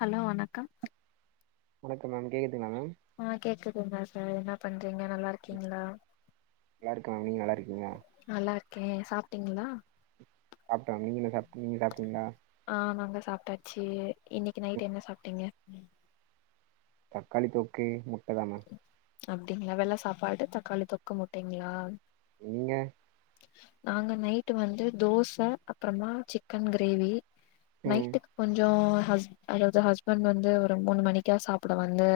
Hello வணக்கம் வணக்கம் ma'am கேக்குதுங்களா மேம் ஆ கேக்குதுங்களா சார் என்ன பண்றீங்க நல்லா இரு நல்லா இருக்கே நீங்க நல்லா இருக்கீங்க நல்லா இருக்கே சாப்ட்டிங்களா சாப்ட்ட நீங்களு சாப் நீங்க சாப்டிங்களா ஆ நாங்க சாப்பட்டாச்சி இன்னைக்கி நைட்டு என்ன சாப்ட்டீங்க தக்காளி தொக்கு முட்ட தா மேம் அப்டிங்களா வெள்ள சாப்பாடு தக்காளி தொக்கு முட்டைங்களா நீங்க நாங்க நைட்டு வந்து தோச அப்புறமா சிக்கன் கிரேவி ம் நைட்டுக்கு கொஞ்சோ ஹஸ் அதாவது ஹஸ்பண்ட் வந்து ஒரு மூணு மணிக்கா சாப்பட வந்து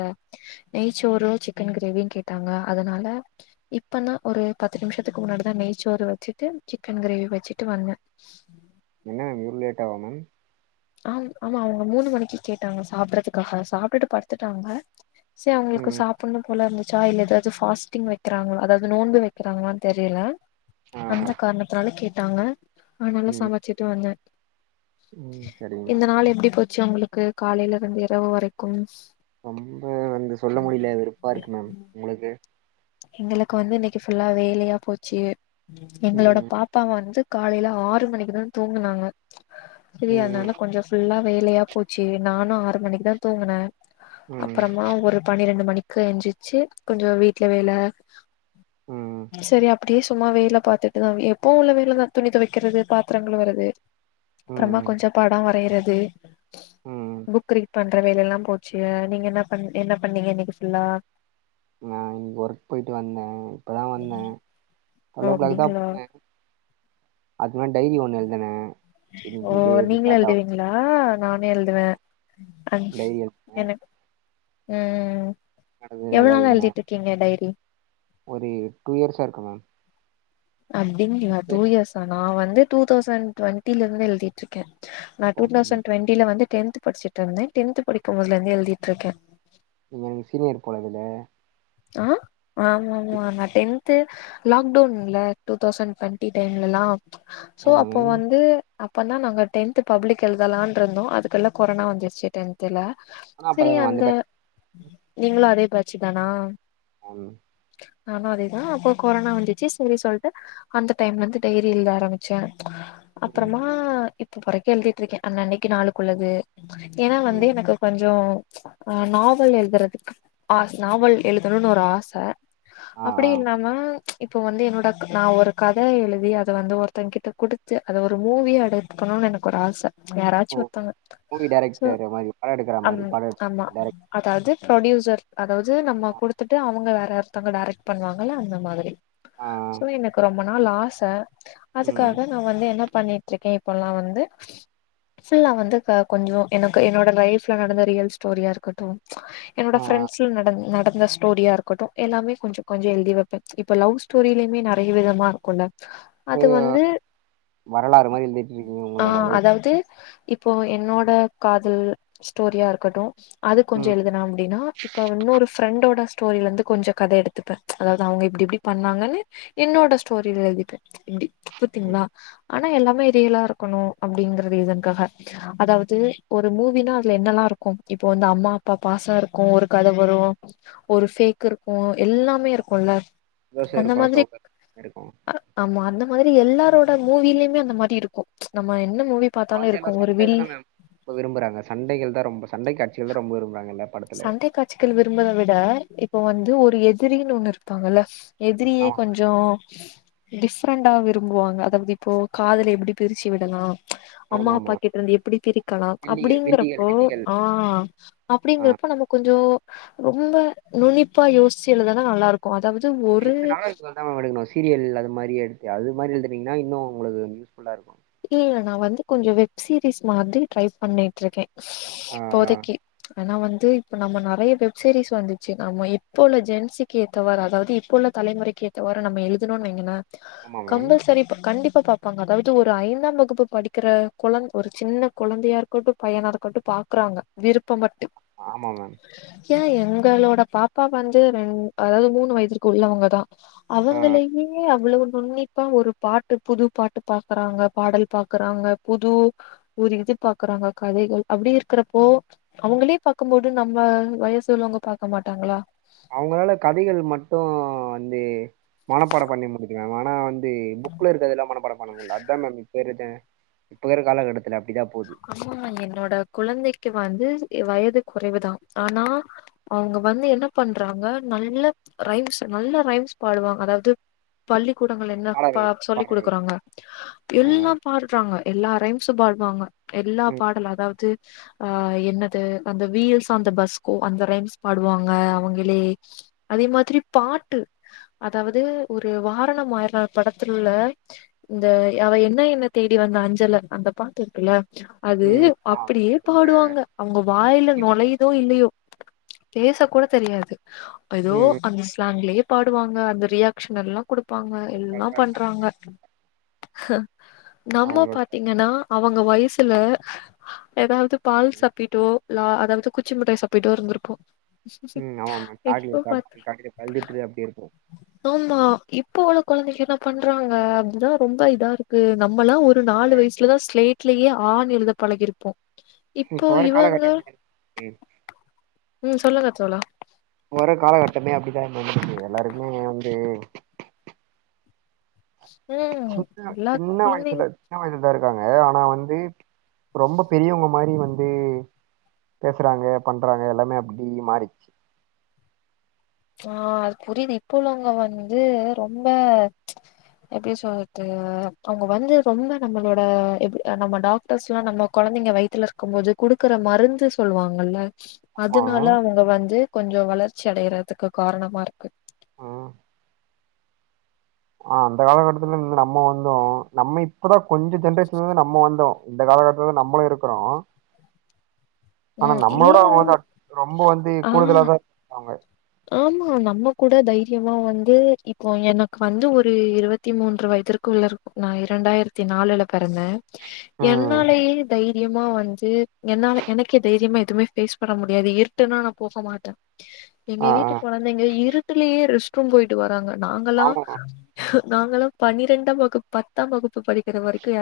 நெய்சோறு சிக்கன் கிரேவியு கேட்டாங்க அதனால இப்பன்னா ஒரு பத்து நிமிஷத்துக்கு முன்னாடிதா நெய்ச்சோறு வச்சிட்டு சிக்கன் கிரேவி வச்சிட்டு வந்த என்னா இவ்லேட்டாவா மேம் ஆ ஆமா அவங்க மூணு மணிக்கு கேட்டாங்க சாப்பட்றதுக்காக சாப்ட்டுட்டு படுத்துட்டாங்க சோ அவங்களுக்கு ம் சாப் ண்ணு போல இருந்துச்சா இல்ல எ எதாவது பாஸ்டிங் வைக்கிறாங்களா அதாவது நோன்பு வைக்கிறாங்களான்னு தெரில ஆ ஆ அந்த காரணத்தனால கேட்டாங்க அதனால ம் சமச்சுட்டு வந்த ம் சரிங்க இந்த மேம் நாள் எப்டி போச்சு உங்களுக்கு காலையில இருந்து இரவு வரைக்கும் ரொம்ப வந்து சொல்ல முடில வெருப்பா இருக்கு மேம் உங்களுக்கு எங்களுக்கு வந்து இன்னைக்கு ஃபுல்லா வேலையா போச்சு எங்களோட ம் பா அப்பா வந்து காலையில ஆறு மணிக்கு தா தூங்கனாங்க சரி ம் அதனால கொஞ்சோ ஃபுல்லா வேலையா போச்சு நானு ஆறு மணிக்கு தா தூங்கன ம் அப்பறமா ஒரு பன்னிரெண்டு மணிக்கு எஞ்சிச்சு கொஞ்ச வீட்ல வேல ம் சரி அப்டியே சும்மா வேல பாத்துட்டுதா எப்பவு உள்ள வேலதா துணி துவைக்கிறது பாத்தரோ கழுவுறது அப்புறமா ம் கொஞ்ச பட வரையறது ம் புக் ரீட் பண் ற வேல எல்லா போச்சு நீங்க என்ன ப என்ன பண்ணீங்க இன்னைக்கு ஃபுல்லா நா ஒர்க் போய்ட்டு வந்த இப்பதா வந்த டொல் ஓ கிளாக் தா போன அதுக்கு மே டைரி ஒண்ணு எழுதுன ஓ நீங்கள எழுதிவீங் வ நானே எழுதுவ டைரி எழுதுனே எனக் ம் நடந்தது எவ்ளோ எல்லா நாளா எழுதுனே எழுதிட்டு இருக்கீங்க டைரி ஒரு டூ இயர்ஸா இருக்கு மேம் அப்டின் டூ ஓ இயர்ஸா நா வந்து டூ தௌசண்ட் டுவெண்டில இருந்து எழுதிட்டு இருக்கே நா தௌசண்ட் நீங்க டுவெண்ட்டில வந்துடென் படிச்சுட்டு இருந்த டென்த் படிக்கும்போதுலந்தே எழுதிட்டு இருக்கே நீங்க எனக்கு சீனியர் போலவேல ஆ ஆமா ஆமா நான் டென்து லாக்டவுன்ல்ல டூ தௌசண்ட் டுவென்டி டைம் லல்லா சோ ஆமா அப்போ மேம் வந்து அப்ப தா நாங்க டென்த் பப்ளிக் எழுதலான் இருந்தோ அதுக்குல்ல கொரனா வந்துருச்சு டென் துல ஆனா அப்பதா சரி மேம் அந்த பேட்ச் நீங்களு அதே பேச்சு தானா ஆம் நானு அதேதா அப்போ கொரோனா வந்துச்சு சரி சொல்ட்டு அந்த டைம்ல இருந்து டைரி எழுத ஆரம்பிச்ச ம் அப்புறமா இப்ப பறைக்க எழுதிட்டு இருக்க அன் அன்னைக்கு நாளுக்குள்ளது ஏன்னா வந்து ம் எனக்கு நாவல் எழுதுறதுக்கு நாவல் எழுதணுனு ஒரு ஆச ஆ அப்டி ஆ இல்லாம இப்போ வந்து என்னோட நா ஒரு கத எழுதி அத வந்து ஒருத்தங்க கிட்ட குடுத்து அத ஒரு மூவியா எடு க்கணுனு எனக்கு ஒரு ஆச யாராச்சு ஓ ஒருத்தாங்க மூவி சோ டைரக்டர் மாரி படோ எடுக்கற அம் மாரி படோ ஆமா டைரக்ட் அதாவது ப்ரொடியூசர் அதாவது நம்ம குடுத்துட்டு அவங்க வேற ஒருத்தவங்க டேரெக்ட் பண்ணுவாங்கல்ல அந்த மாதிரி ஆ ஆ. சோ எனக்கு ரொம்ப நாள் ஆச ம் அதுக்காக நா வந்து என்ன பண்ணிட்டு இருக்கே இப்பல்லா வந்து ஃபுல்லா வந்து க கொஞ்ச எனக்கு என்னோட லைஃப்ல நடந்த ரியல் ஸ்டோரியா இருக்கட்டு ஆ என்னோடா ஃபிரண்ட்ஸ் நட நட இந்த ஸ்டோரியா இருக்கட்டு எல்லாமே கொஞ்ச கொஞ்ச எழுதி வைப்பே இப்ப லவ் ஸ்டோரியிலயுமே நெறைய விதமா இருக்குல்ல சோ அது வந்து வரலாறு மாரி எழுதிட்டு இருக்கீங்க ஆ உங்களோட லைஃப் அதாவது இப் போ என்னோட காதல் ஸ்டோரியா இருக்கட்டு அது கொஞ்ச ம் எழுதினா அப்டின்னா இப்ப இன்னொரு ஃப்ரெண்டோட ஸ்டோரியில இருந்து கொஞ்ச கத எடுத்துப்பே அதாவது அவங்க இப்டி இப்டி பண்ணாங்கன்னு என்னோட ஸ்டோரியில எழுதிப்பே இப்டி ம் புத்தீங்களா ஆனா எல்லாமே ரியல்லா இருக்கணு அப்டிங்கற ரீசனுக்காக அதாவது ஒரு மூவினா அதுல என்னல்லா இருக்கு இப்போ வந்து அம்மா அப்பா பாசோ இருக்கு ஒரு கத வரு ஒரு ஃபேக் இருக்கு எல்லாமே இருக்குல சந்தோஷோ அந்த இருக்கு மாதிரி சோக இருக்கு அ ஆமா அந்த மாதிரி எல்லாரோட மூவிலயுமே அந்த மாரி இருக்கு நம்ம என்ன மூவி பாத்தாலே வந்து எல்லா இருக்கு ஒரு சண்ட வில் தான மேம் இப்ப விரும்புறாங்க சண்டைகள் தா ரொம்ப சண்டை காட்சிகள் தா ரொம்ப விரும்புறாங்க எல்லாரு சண்டை காட்சிகள் விரும்புவதை விட இப்ப வந்து ஒரு எதிரின்னு ஒண்ணு இருப்பாங்கல்ல எதிரியே ஆமா மேம். கொஞ்ச சோ டிஃப்ரெண்டா விரும்புவாங்க அதாவது இப்போ காதல எப்டி பிரிச்சு விடலா அம்மா அப்பா ஆமாமா கிட்ட இருந்து எப்டி பிரிக்கலா வில்லிகள் வில்லிகள் அப்டிங்கிறப்போ வில்லிகள் ஆ ஆ அப்டிங்கற போ கொஞ்சோ ரொம்ப நுனிப்பா யோசிச்சு எழுத தா நல்லா இருக்கு அதாவது ஒரு அப்டி இருந்து நல்லா இருக்க தா மேடம் எடுக்கணு சீரியல் அது மாரி எடுத்து அது மாரி எழுதனீங்கன்னா இன்னு உங்களுக்கு யூஸ் ஃபுல்லா இருக்கு இல்ல நா வந்து கொஞ்சோ வெப் சீரிஸ் மாரி ட்ரை பண்ணிட்டு இருக்கே ஆ ஆ இப்போதைக்கி ஆனா வந்து இப்ப நம்ம நெறைய வெப்சீரிஸ் வந்துச்சு நம்ம இப்போ ஜென்சிக்கு ஏத்தவாரு அதாவது இப்போ உள்ள தலைமுறை க்கே ஏத்தவாறு நம்ம எழுதணோன்னு வைங்களே ஆமா மேம் கம்பல்சரி கண்டிப்பா பாப்பாங்க அதாவது ஒ ரு ஐந்தாம் வகுப்பு படிக்கிற கொழந்த ஒரு சின்ன கொழந்தையா இருக்கட்டு பையன இருக்கட்டு பாக்குறாங்க விருபப்பட்டு ஆமா மேம் ஏ எங்களோட பாப்பா வந்து ரெண் அதாவது மூணு வயதுக்கு உள்ளவங்க தா ஆ அவங்களையே அவ்வளவு நுன்னிப்பா ஒரு பாட்டு புது பாட்டு பா க்கறாங்க பாடல் பாக்கறாங்க புது ஒரு இது பாக்கறாங்க கதைகள் அப்டி இருக்கறப்போ அவங்களே பாக்கும் போது நம்ம வயசு உள்ளவங்க பாக்க மாட்டாங்களா அவங்களால கதைகள் மட்டு வந்து மனப்பாடம் பண்ணி முடிக்கறாங்க ஆனா வந் து புக் ல இருக்கதெல்லா மனப்பாடம் பண்ண முடில அது தா மேம் இப்ப இருக்க ஜெ இப்ப இருக்கர காலகட்டத்து அப்டி தா போகுது ஆமாமா என்னோட குழந்தைக்கு வந்து வயது குறைவு தா ஆனா அவங்க வந்து என்ன பண்றாங்க நல்ல ரைம்ஸ் நல்ல ரைம்ஸ் பாடுவாங்க அதாவது பள்ளிக்கூடங்கள் என்ன பா பாடல்கள் சொல்லி் பாடல்கள் குடுக்குறாங்க ஆ எல்லா பாடுறாங்க எல்லா ரைம்சு பாடுவாங்க எல்லா ம் பாடல் அதாவது ஆ என்னது அந்த வீல்ஸ் ஆன் த ஸ் கோ அந்த ரைம்ஸ் பாடுவாங்க அவங்களே அதே மாதிரி பாட்டு அதாவது ஒரு வாரணம் ஆயிர படத்துல உள்ள இந்த அவ என்ன என்ன தேடி வந்த அஞ்சல அந்த பாட்டுருக்குள்ள அது ம் ஆ அப்டியே ரொம்ப பாடுவாங்க அவங்க வாயில நுழையுதோ இல்லயோ பேச கூட தெரியாது ஏதோ ம் ம் அந்த ஸ்லாங்கலயே பாடுவாங்க அந்த ரியாக்ஷனலாம் கொடுப்பாங்க ரொம்ப எல்லா அழகா பண்றாங்க இருக்காங்க நம்ம அவங்களோட பாத்தீங்கன்னா அவங்க வயசுல ஏதாவது பால் சப்பிட்டோ இல்ல அதாவது குச்சி மிட்டாய் சப்பிட்டோ இருந்திருப்போம் ம் ஆமா ஆமா சாக்லேட் சாப்ட்டு அழுதுட்டு அப்டி இருக்கும். ஆமா இப்ப உள்ள கொழந்தைக்கு என்ன பண்றாங்க அப்டினா ரொம்ப இதா இருக்கு நம்மலா ஒரு நாலு வயசுலதா ஸ்லேட்லேயே ஆ னு எழுத பழகியிருப்போ இப்ப வர காலகட்டோ அப்டிங்க ம். ம் சொல்லுங்க தோழா இப்ப வர காலகட்டமே அப்டிதா என்னமோ எல்லாருக்குமே வந்து ம். [unintelligible] எல்லா சின்ன குழந்தைங்க வயசுலதா இருக்காங்க ஆனா வந்து ரொம்ப பெரியவங்க மாரி வந்து பேசுறாங்க பண்றாங்க எல்லாமே அப்டி மாரிருச்சு ஆ அது புரிது இப்ப உள்ளவங்க வந்து ரொம்ப எப்டி சொல்றது அவங்க வந்து ரொம்ப நம்மளோட எப் ஆ நம்மளோட ஃபஸ்டுலா நம்ம கொழந்தைங்க வயித்துல இருக்கும்போது குடுக்குற மருந்து சொல்லுவாங்கல்ல ஆமா அதனால அவங்க வந்து கொஞ்ஜோ வளர்ச்சி அடைறதுக்கு காரணமா இருக் ஆ ஆ அந்த காலகட்டத்துலந்து நம்ம வந்தோ நம்ம இப்பதா கொஞ்ஜோ ஜென்ரேஷன்லருந்து நம்ம வந்தோ இந்த காலகட்டத்துலதா நம்மளு இருக்குறோ ஆனா ம் இல்ல நம்மளவிட அவங்க வந்து ரொம்ப வந்து ஆ கூடுதலாதா இருக்குராங்க ஆமா நம்ம கூட தைரியமா வந்து இப்போ எனக்கு வந்து ஒரு இருவத் இருவத்தி மூன்று வயதிற்கு உள்ள இருக்கு நா இரண்டாயிரத்தி நாலுல பிறந்தே ம் என்னாலேயே தை ரியமா வந்து என்னால எனக்கே தைரியமா எதுவுமே ஃபேஸ் பண்ண முடியாது இருட்டுன்னா நா போக மாட்டே எங்க ஆ ஆ வீட்டு கொழந்தைங்க இருட்டுலேயே ரெஸ்ட் ரூம் போயிட்டு வராங்க நாங்கல்லா ஆமா நாங்களா பன்னிரெண்டாம் வகுப்பு பத்தாம் வகுப்பு படிக்கிற வரைக்கு யாரா